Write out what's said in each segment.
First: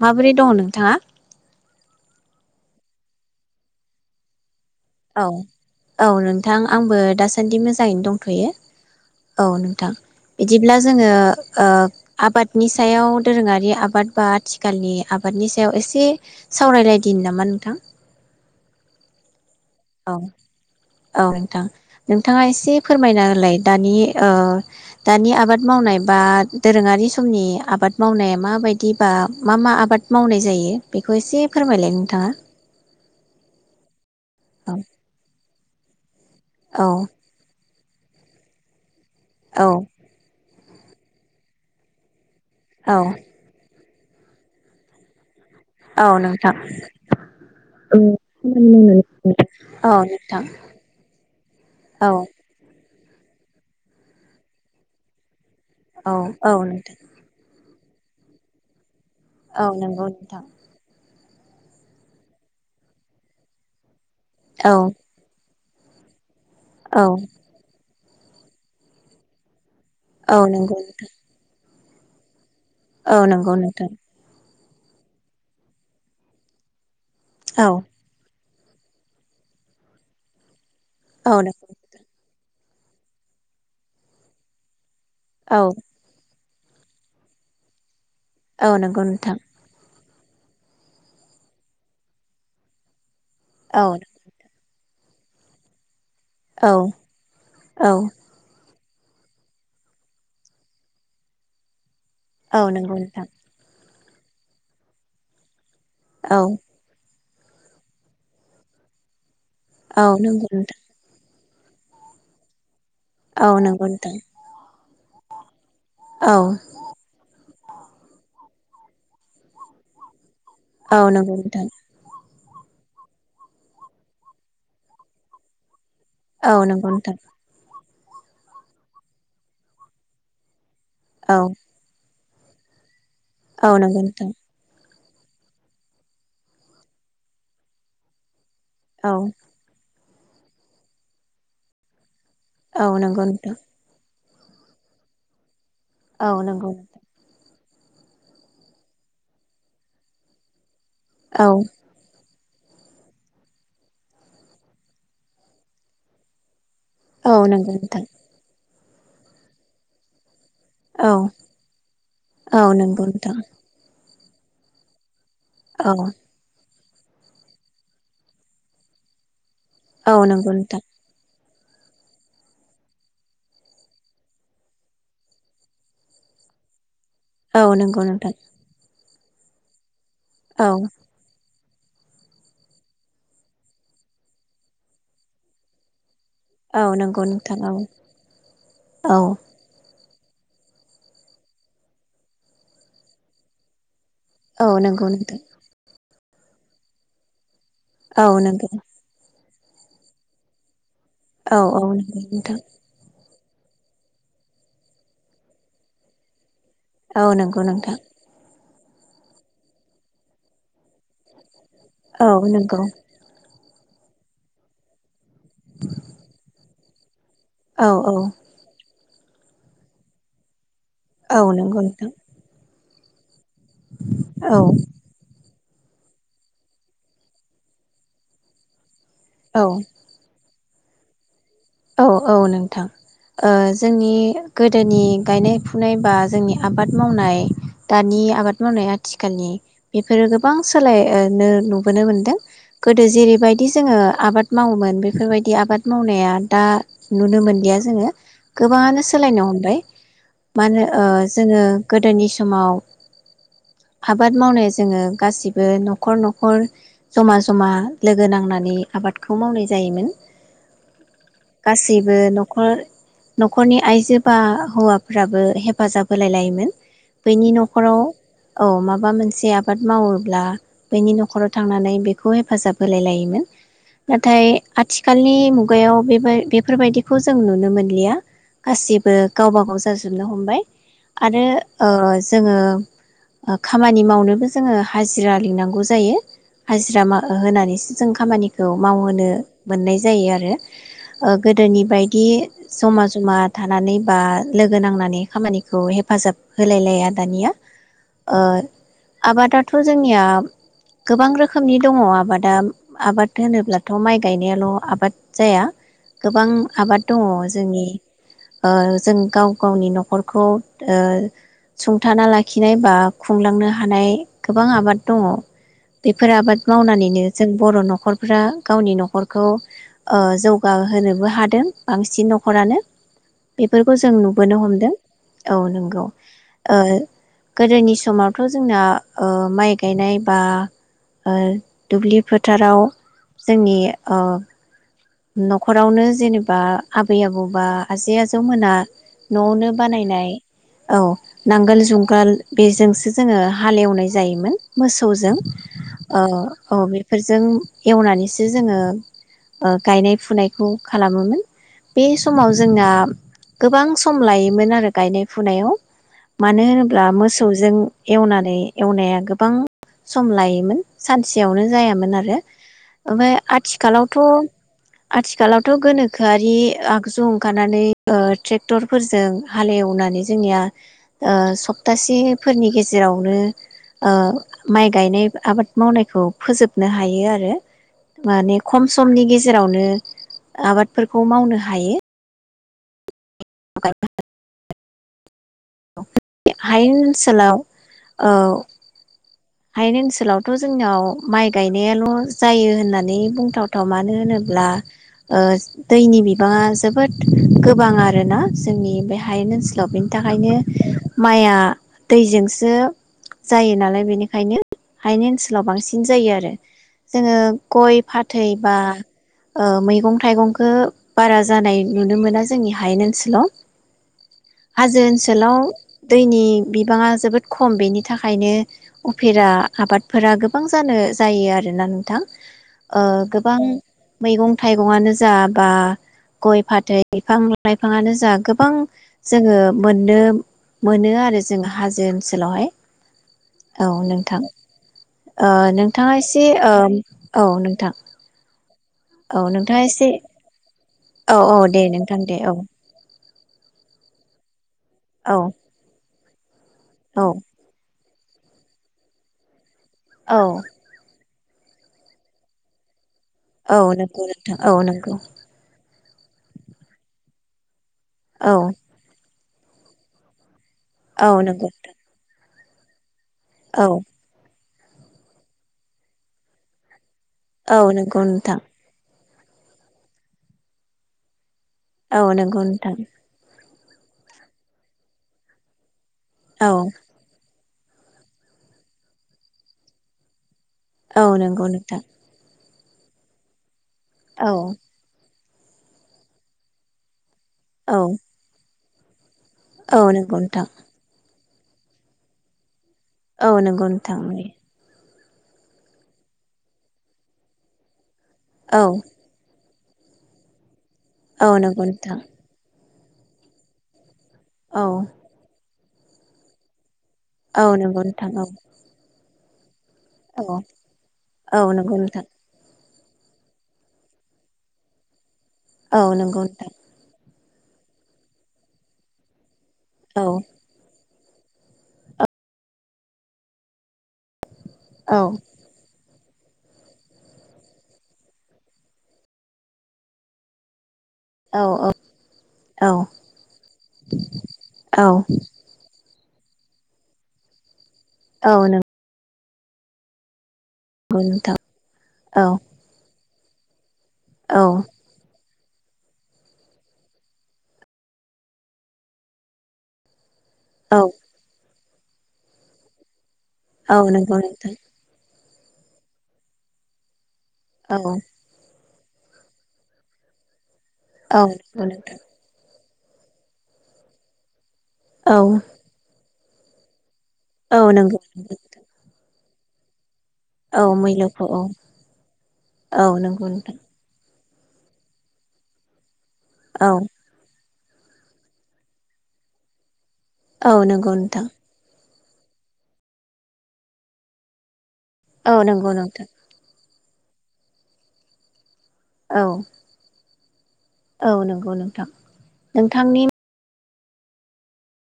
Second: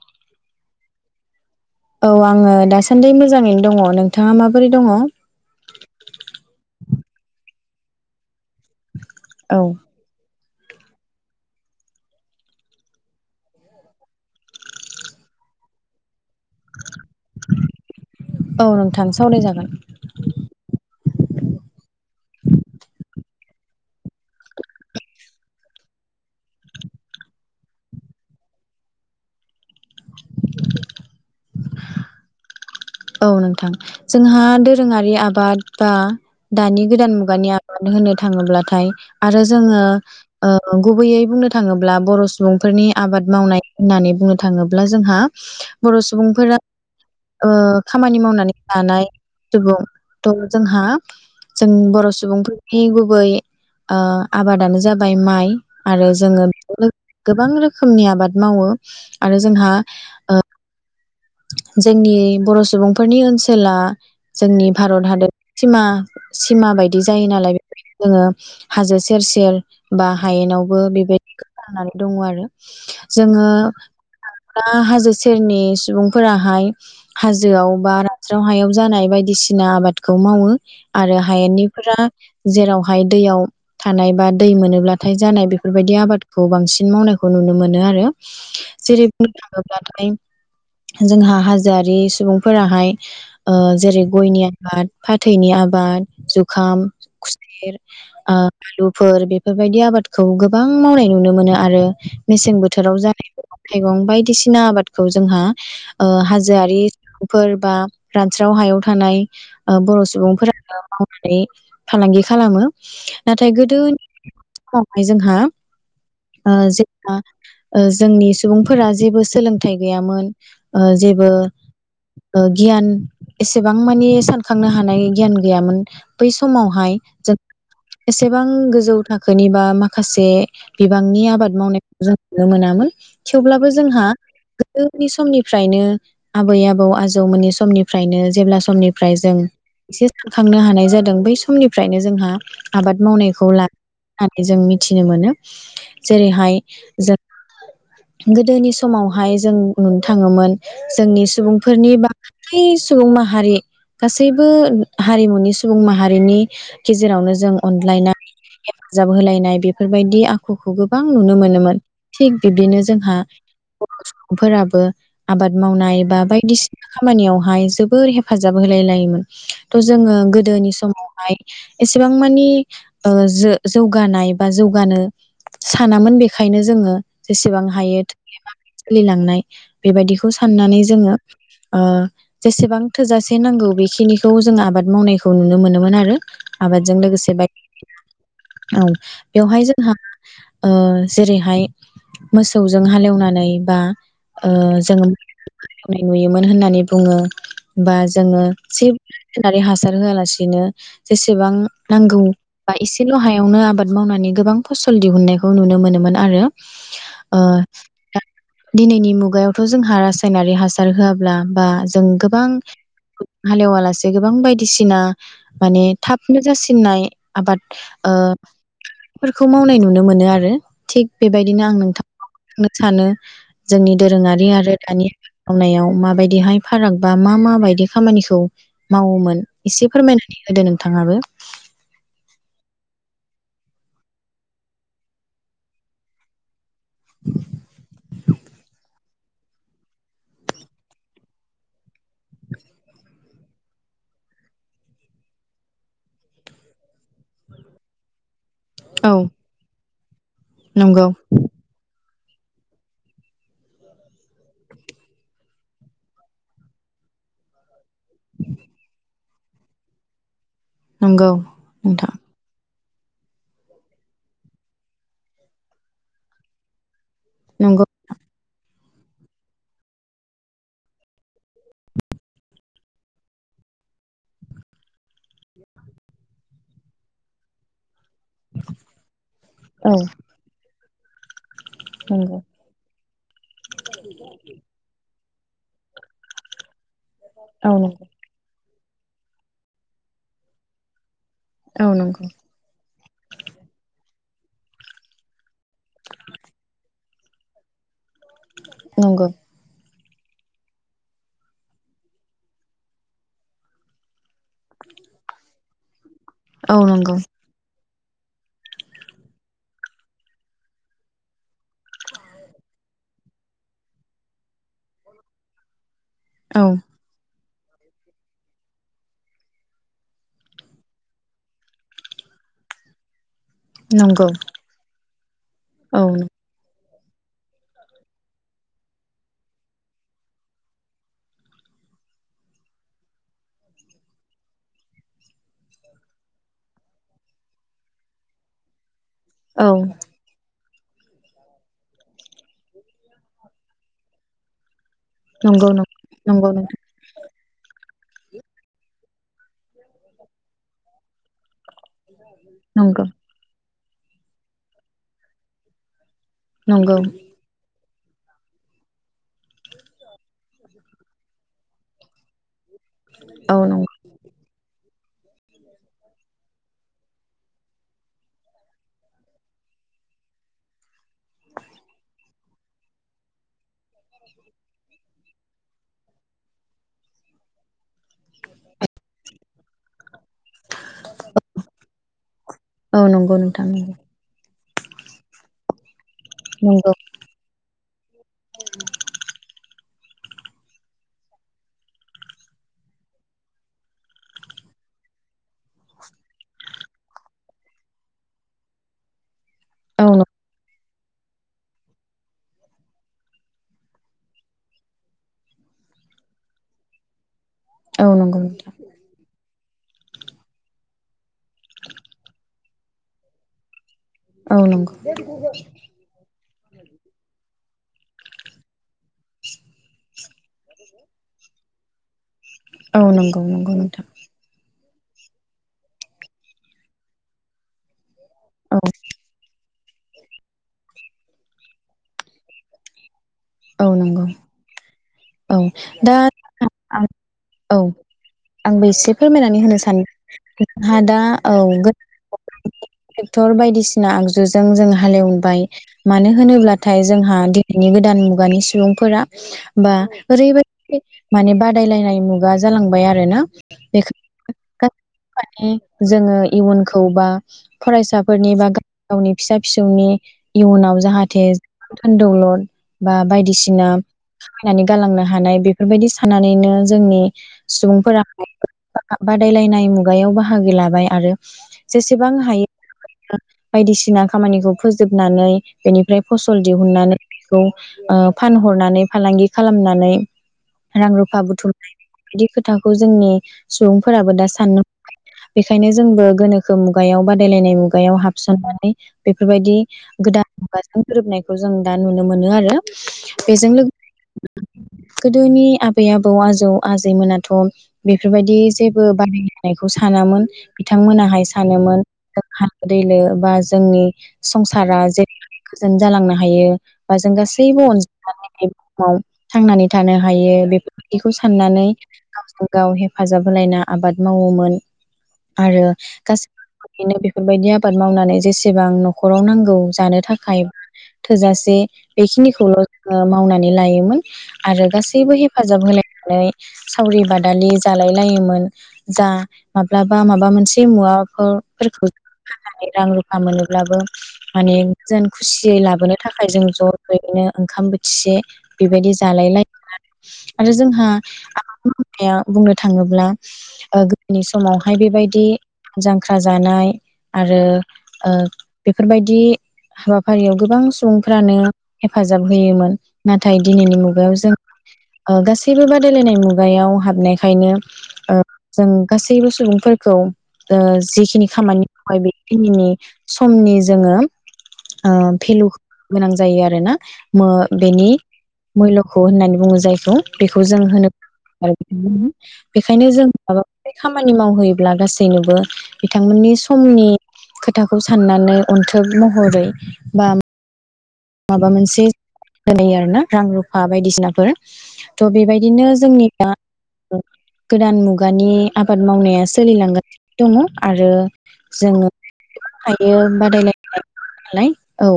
माबोरै दङ नोंथाङा? औ आङो दासान्दि मोजाङैनो दङ नोंथाङा माबो औ औ नोंथां आंबो दासान्दि मोजां ङैनो दंथ'यो औ नोंथां बिदिब्ला जोङो ओ आबादनि सायाव दोरोङारि आबाद बा आथिखालनि आबादनि सायाव एसे सावरायलायदिनि नामा नोंथां? औ नोंथां सावराय जागोन औ औ नोंथां नोंथाङा एसे फोरमायना होलाय दानि ओ दानि आबाद मावनाय बा दोरोङारि समनि आबाद मावनाया माबायदि बा मा मा आबाद मावनाय जायो बेखौ एसे फोरमायलाय नोंथाङा औ नोंथां जोंहा औ दोरोङारि आबाद दा दानि औ गोदान मुगानिया मानो होनो थाङोब्लाथाय आरो औ जोङो ओ गुबैयै बुंनो थाङोब्ला बर' सु बुंफोरनि औ आबाद मावनाय होननानै बुंनो थाङोब्ला जोंहा बर' औ नोंथां सुबुंफोरा ओ औ खामानि मावनानै खामानि मावनानै लानाय सुबुं औ नोंथां थ' जोंहा जों औ बर' सुबुंफोरनि गु गुबै ओ आबादानो जाबाय माइ आरो जोङो औ नोंथां गोबां रोखोम रोखोमनि आबाद मावो आरो औ जोंहा नंगौ ओ नोंथां जोंनि बर' सुबुंफोरनि ओनसोला जोंनि औ भारत हादोद सिमा सिमा बायदि औ जायो नालाय बेफोरो जोङो हाजो सेर सेर बा औ नंगौ हायेनावबो नोंथां बेबायदि जानानै दङ आरो औ नंगौ नोंथां ओ हाजो सेरनि सुबुं फोराहाय औ हाजोआव बा द हायाव जानाय बायदिसिना आबादखौ मावो आरो औ नंगौ हायेननिफोरा नोंथां जेरावहाय दैयाव थानाय बा दै मोनोब्ला हाथाय जानाय औ बेफोरबायदि आबाद खौ बांसिन मावनायखौ नुनो मोनो आरो औ नंगौ जेरै बुंनो नोंथां थाङोब्ला थाय जोंहा हाजोआरि सुबुंफोराहाय ओ औ जेरै गयनि आबाद फाथैनि आबाद औ जुखाम खुसेर औ ओ आलुफोर बेफोरबायदि आबादखौ गोबां मावनाय नुनो मोनो आरो मेसें औ नंगौ बोथोराव नोंथां जानाय मैगं थाइगं बाय दिसिना आबादखौ जोंहा ओ औ हाजोआरि फोर बा रानस्राव हायाव थानाय बर' औ नंगौ नोंथां सुबुंफोरानो नै फालांगि खालामो औ नाथाय नंगौ नोंथां गोदोनि समाव फ्राय जोंहा औ ओ जोंओ ओ जोंनि सुबुंफोरा जेबो सोलोंथाइ गैयामोन ओ औ जेबो नंगौ नोंथां ओ गियान एसेबां मानि सानखांनो हानाय गियान गैयामोन बै औ नंगौ समावहाय नोंथां जों एसेबां गोजौ थाखोनि बा माखासे बिबांनि औ आबाद मावनायखौ जों नुनो मोनामोन । औ थेवब्लाबो नंगौ जोंहा नोंथां नि समनिफ्रायनो आबै आबौ आजौमोननि समनिफ्रायनो जेब्ला स समनिफ्राय औ जों एसे सानखांनो हानाय जादों बै समनिफ्रायनो जोंहा औ आबाद नंगौ मावनायखौ नोंथां ला होनानै जों मिथिनो मोनो । औ जेरैहाय नंगौ नोंथां जो गोदोनि समावहाय जों नुनो थाङोमोन । जोंनि औ सुबुंफोरनि बा [unintelligible] सुबुं माहारि गासैबो हारिमुनि सुबुं माहारिनि गेजेरावनो औ जों नंगौ नोंथां अनलायनाय हेफाजाब होलायनाय बेफोरबायदि आ खुखौ गोबां औ नुनो मोनोमोन थिग औ बिब्दिनो नंगौ जोंहा नोंथां फोराब बो । आबाद औ मावनाय बा बायदिसि खामानियावहाय जोबोर हेफाजाब होलाय लायोमोन। थ' औ जोङो नंगौ गोदोनि नोंथां समावहाय एसेबां मानि ओ जो जौगानाय बा जौगानो सानामोन बेखायनो जोङो औ जेसेबां नंगौ हायो नोंथां [unintelligible] सोलिलांनाय [unintelligible] बेबायदिखौ औ साननानै जोङो ओ जेसेबां थोजासे नांगौ बेखिनिखौ जों आबाद मावनायखौ नुनो मोनोमोन आरो । औ आबादजों नंगौ लोगोसे बाय नोंथां औ [inaudible] औ बेवहाय जोंहा ओ जेरैहाय मोसौजों हालेवनानै बा ओ औ जोङो नोंगौ नोंथां । मोसौनाय नुयोमोन होननानै बुङो । बा औ जोङो नंगौ जि होननानै हासार होआलासिनो जेसेबां औ औ नांगौ नंगौ नोंथां बा एसेल' हाया इयावनो आबाद मावनानै गोबां फसल दिहुननायखौ नुनो मोनोमोन आरो । औ नंगौ नोंथां। दिनैनि मुगायावथ' जोंहा रासायनारि हासार होआब्ला बा जों औ गोबां नंगौ हालेवा लासे गोबां बायदिसिना माने थाबनो जासिननाय आबाद औ ओ औ फोरखौ मावनाय नुनो मोनो आरो। थिग औ बेबायदिनो आं नंगौ नोंथां नों- सानो जोंनि दोरोङारि औ आरो दानिया मावनायाव माबायदि हाय फाराग बा मा मा बायदि खामानिखौ मावोमोन औ एसे फोरमायनानै होदो नों थाङाबो औ औ नोंथां ओ जोंनि गोदोनि गायनाय फुनाय बा जोंनि आबाद मावनाय दानि आबाद मावनाया आथिखालनि बेफोरो गोबां सोलाय ओ नो नुबोनो मोनदों गोदो जेरैबायदि जोङो आबाद मावोमोन बेफोर बायदि आबाद मावनाया दा नुनो मोनलिया जोङो गोबाङानो औ सोलायनो हमबाय। मा होनो ओ नंगौ जोङो गो गोदोनि समाव आबाद मावनो जोङो गासिबो नखर नखर जमा जमा लोगो नांनानै आबाद खौ मावनाय जायोमोन। नंगौ नोंथां गासैबो नखर नखरनि आइजो बा हौवाफ्राबो हेफाजाब होलाय लायोमोन। बैनि नंगौ नखराव औ माबा माबा मोनसे आबाद मावोब्ला बैनि नखराव थांनानै बेखौ हेफाजाब होलाय लायोमोन नाथाय आथिखालनि मुगायाव बे बे बेफोर बायदिखौ जों नुनो मोनलिया। गासिबो गावबा गाव औ जाजोबनो हमबाय आरो ओ नंगौ जोङो खामानि मावनोबो जोङो हाजि हाजिरा लिंनांगौ जायो हाजिरा मा ओ औ नंगौ होनानैसो जों खामानिखौ खौ मावहोनो मोननाय जायो आरो ओ गोदोनि औ बायदि नंगौ जमा जमा थानानै बा लोगो नांनानै खामानि खौ हेफाजाब होलायलाया दानिया ओ नंगौ आबादाथ' जोंनिया गोबां रोखोमनि दङ आबादा आबाद होनोब्लाथ' माइ गायनायाल' आबाद जाया। गोबां औ आबाद नंगौ दङ जोंनि ओ जों गाव गावनि न'खरखौ ओ सुंथाना लाखिनाय बा खुंलांनो हानाय गोबां आबाद दङ। बेफोर आबाद औ मावनानैनो जों बर' न'खरफ्रा गावनि न'खरखौ ओ जौगा होनोबो हादों बांसिन न'खरानो बेफोरखौ जों नंगौ नुबोनो हमदों। औ नंगौ ओ। गोदोनि समावथ' जोंना ओ माइ गायनाय बा ओ दुब्लि फोथाराव जोंनि ओ न'खरावनो जेनेबा आबै आबौ बा आजै आजौमोना औ न'आवनो बानायनाय औ नांगोल जुंगाल बेजोंसो जोङो हालेवनाय जायोमोन। मोसौजों नंगौ नं ओ नंगौ नोंथां औ‌ बेफोरजों एवनानैसो जोङो ओ‌ गायनाय फुनायखौ खालामोमोन। बे समाव जोंना नंगौ गोबां सम लायोमोन आरो गायनाय फुनायाव। मानो नंगौ होनोब्ला मोसौजों एवनानै एवनाया गोबां सम लायोमोन सानसेयावनो जायामोन आरो। ओमफाय औ नंगौ आथिखालावथ' आथिखालावथ' गोनोखोआरि आगजु ओंखारनानै ओ ट्रेक्टरफोरजों हालेवनानै जोंनिया ओ सबथा से फोरनि गेजेरावनो ओ माइ गायनाय आबाद मावनायखौ फोजोबनो हायो आरो मानि खम सम जेरावनो आबादफोरखौ मावनो हायो। औ नंग गौ नोंथां नंगौ। नंगौ हायेन ओनसोलाव औ हायेन ओनसोलावथ' जोंनाव माइ गायनायाल' जायो होननानै बुंथावथाव मानो होनोब्ला ओ दैनि बिबाङा जोबोद गोबां आरोना जोंनि बे हायेन ओनसोलाव औ बेनि थाखायनो माइया दैजोंसो जायो नालाय बेनिखायनो हानि ओनसोलाव बांसिन जायो आरो जोङो गय औ नंगौ फाथै नोंथां बा ओ मैगं थाइगंखो बारा जानाय नुनो मोना जोंनि हायेन ओनसोलाव। औ नंगौ। लाव दैनि बिबाङा जोबोद खम बेनि थाखायनो उफेरा आबादफोरा गोबां जानो जायो आरोना नोंथां। औ नंगौ नंगौ नोंथां। आनो जा बा गय फाथै बिफां लाइफांनो जा जा गोबां औ जोङो मोननो मोनो आरो जोङो हाजो ओनसोलावहाय। औ नोंथां। ओ औ नोंथाङा दा एसे ओ आं औ नोंथां एसे औ फोरमायनानै होनो नोंथाङा सान एसे हा दा औ दे नोंथां दे औ [unintelligible] बेसर बायदिसिना आगजु जों जों औ हालेवबाय मानो होनोब्ला नाथाय औ जोंहा दिनैनि गोदान मु खुगानि सुबुंफोरा बा औ ओरैबायदि माने बादायलायनाय मुगा जालांबाय आरो औ नंगौ नोंथां औ नंगौ [unintelligible] जोङो इयुनखौ बा फरायसाफोरनि औ बा गाव गावनि फिसा फिसौनि इयुनाव औ जाहाथे नंगौ धोनदौलद बा बायदिसिना औ खामायनानै गालांनो हानाय बेफोरबायदि साननानैनो जोंनि औ नोंगौ सुबुंफोरा नोंथां बादायलायनाय मुगायाव बाहागो लाबाय आरो औ जेसेबां नंगौ हायो। नोंथां बायदिसिना खामानिखौ फोजोबनानै बेनिफ्राय फसल औ दिहुननानै फानहरनानै फालांगि खालामनानै रां औ रुफा नंगौ बुथुम नोंथां बिदिथ खोथाखौ जोंनि सुबुंफोराबो दा औ साननो बेखायनो जोंबो गोनोखो मुगायाव बा बायलायनाय औ मुगायाव हाबसननानै बेफोरबायदि औ नंगौ गोदान नोंथां मुगासान गोरोबनायखौ बे खौ जों दा नुनो मोनो आरो। औ बेजों नंगौ नो लोगोसे थांनि गोदोनि आबै आबौ आजौ आजैमोनाथ' बेफोरबायदि औ जेबो बानाय नायखौ सानामोन। बिथांमोनाहाय औ नंगौ सानोमोन नोंथां [inaudible] दैलो बा जोंनि औ संसारा जे गोजोन जालांनो हायो। बा जों औ गासैबो नंगौ अनज नोंथां माव थांनानै थानो औ हायो बेफोरबायदिखौ औ साननानै नंगौ नोंथां गावजों गाव हे फाजाब होलायना आबाद मावोमोन। आरो औ नंगौ नोंथां गासै [inaudible] बेफोरबायदि आबाद मावनानै जेसेबांं न'खराव नांगो औ जानो थाखाय थोजासे बेखिनिखौल' जोङो मावनानै लायोमोन। आरो औ गासैबो हेफाजाब होलाय नै सावरि बादालि जालाय लायोमोन, जा माब्लाबा माबा मोनसे मुवा खो औ फोरखो फाननानै रां रुफा मोनोब्लाबो माने औ जेन खुसियै लाबोनो थाखाय जों ज'यैनो ओंखाम बो औ नों बेबायदि जालायलायोमोन आरो। आरो जोंहा नोंथां आबाद मावनाया औ बुंनो थाङोब्ला ओ गो दोनि औ समावहाय बेबायदि जांख्रा जानाय आरो ओ बेफोरबायदि हाबा फारियाव गोबां औ सुबुंफ्रानो हेफाजाब होयोमोन । नाथाय औ दिनैनि मुगायाव नंगौ जों नोंथां ओ गासैबो बादायलायनाय मुगायाव हाबनाय खायनो औ ओ जों गासैबो सुबुंफोरखौ ओ औ जिखिनि नंगौ खामानि नोंथां मावबाय बेखिनिनि समनि जोङो ओ औ भेलु गोनां जायो आरोना । मो औ बेनि नंगौ मयलखौ अ होननानै बुङो जायखौ बेखौ जों औ होनो मैल'खौ औ आरो [unintelligible] औ बेखायनो जों नंगौ माबा नोंथां मोनसे खामानि मावहैयोब्ला गासैनोबो बिथांमोननि औ समनि खो थाखौ साननानै अन्थोब महरै बा औ नों माबा मोनसे दोनहैयो आरोना रां रुफा बायदिसिनाफोर थ' औ बेबायदिनो नंगौ नोंथां जोंनिया गोदान मुगानि आबाद औ मावनाया सोलिलांगोन दोङो आरो औ नंगौ नोंथां जोङो नोंथांनि हायो बादायलाय नाय औ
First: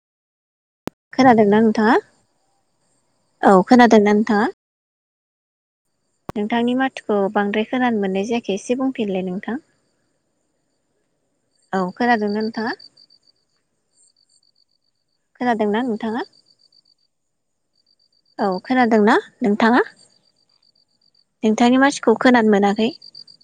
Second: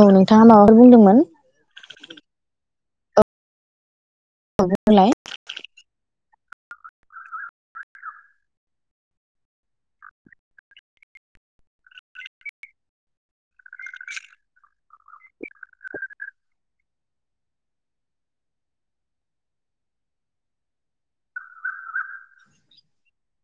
औ नोंथाङा माबा खोनादोंना नोंथाङा? औ खोनादों ना थाङा बुंलाय नोंथांनि माथोखौ बांद्राय खोनानो मोननाय जाया। खेसे बुंफिनलाय नोंथां औ खोनादों ना नोंथाङा। खोनादोंना नोंथाङा। औ खोनादोंना नोंथाङा नोंथांनि माथोखौ खोनानो मोनाखै ।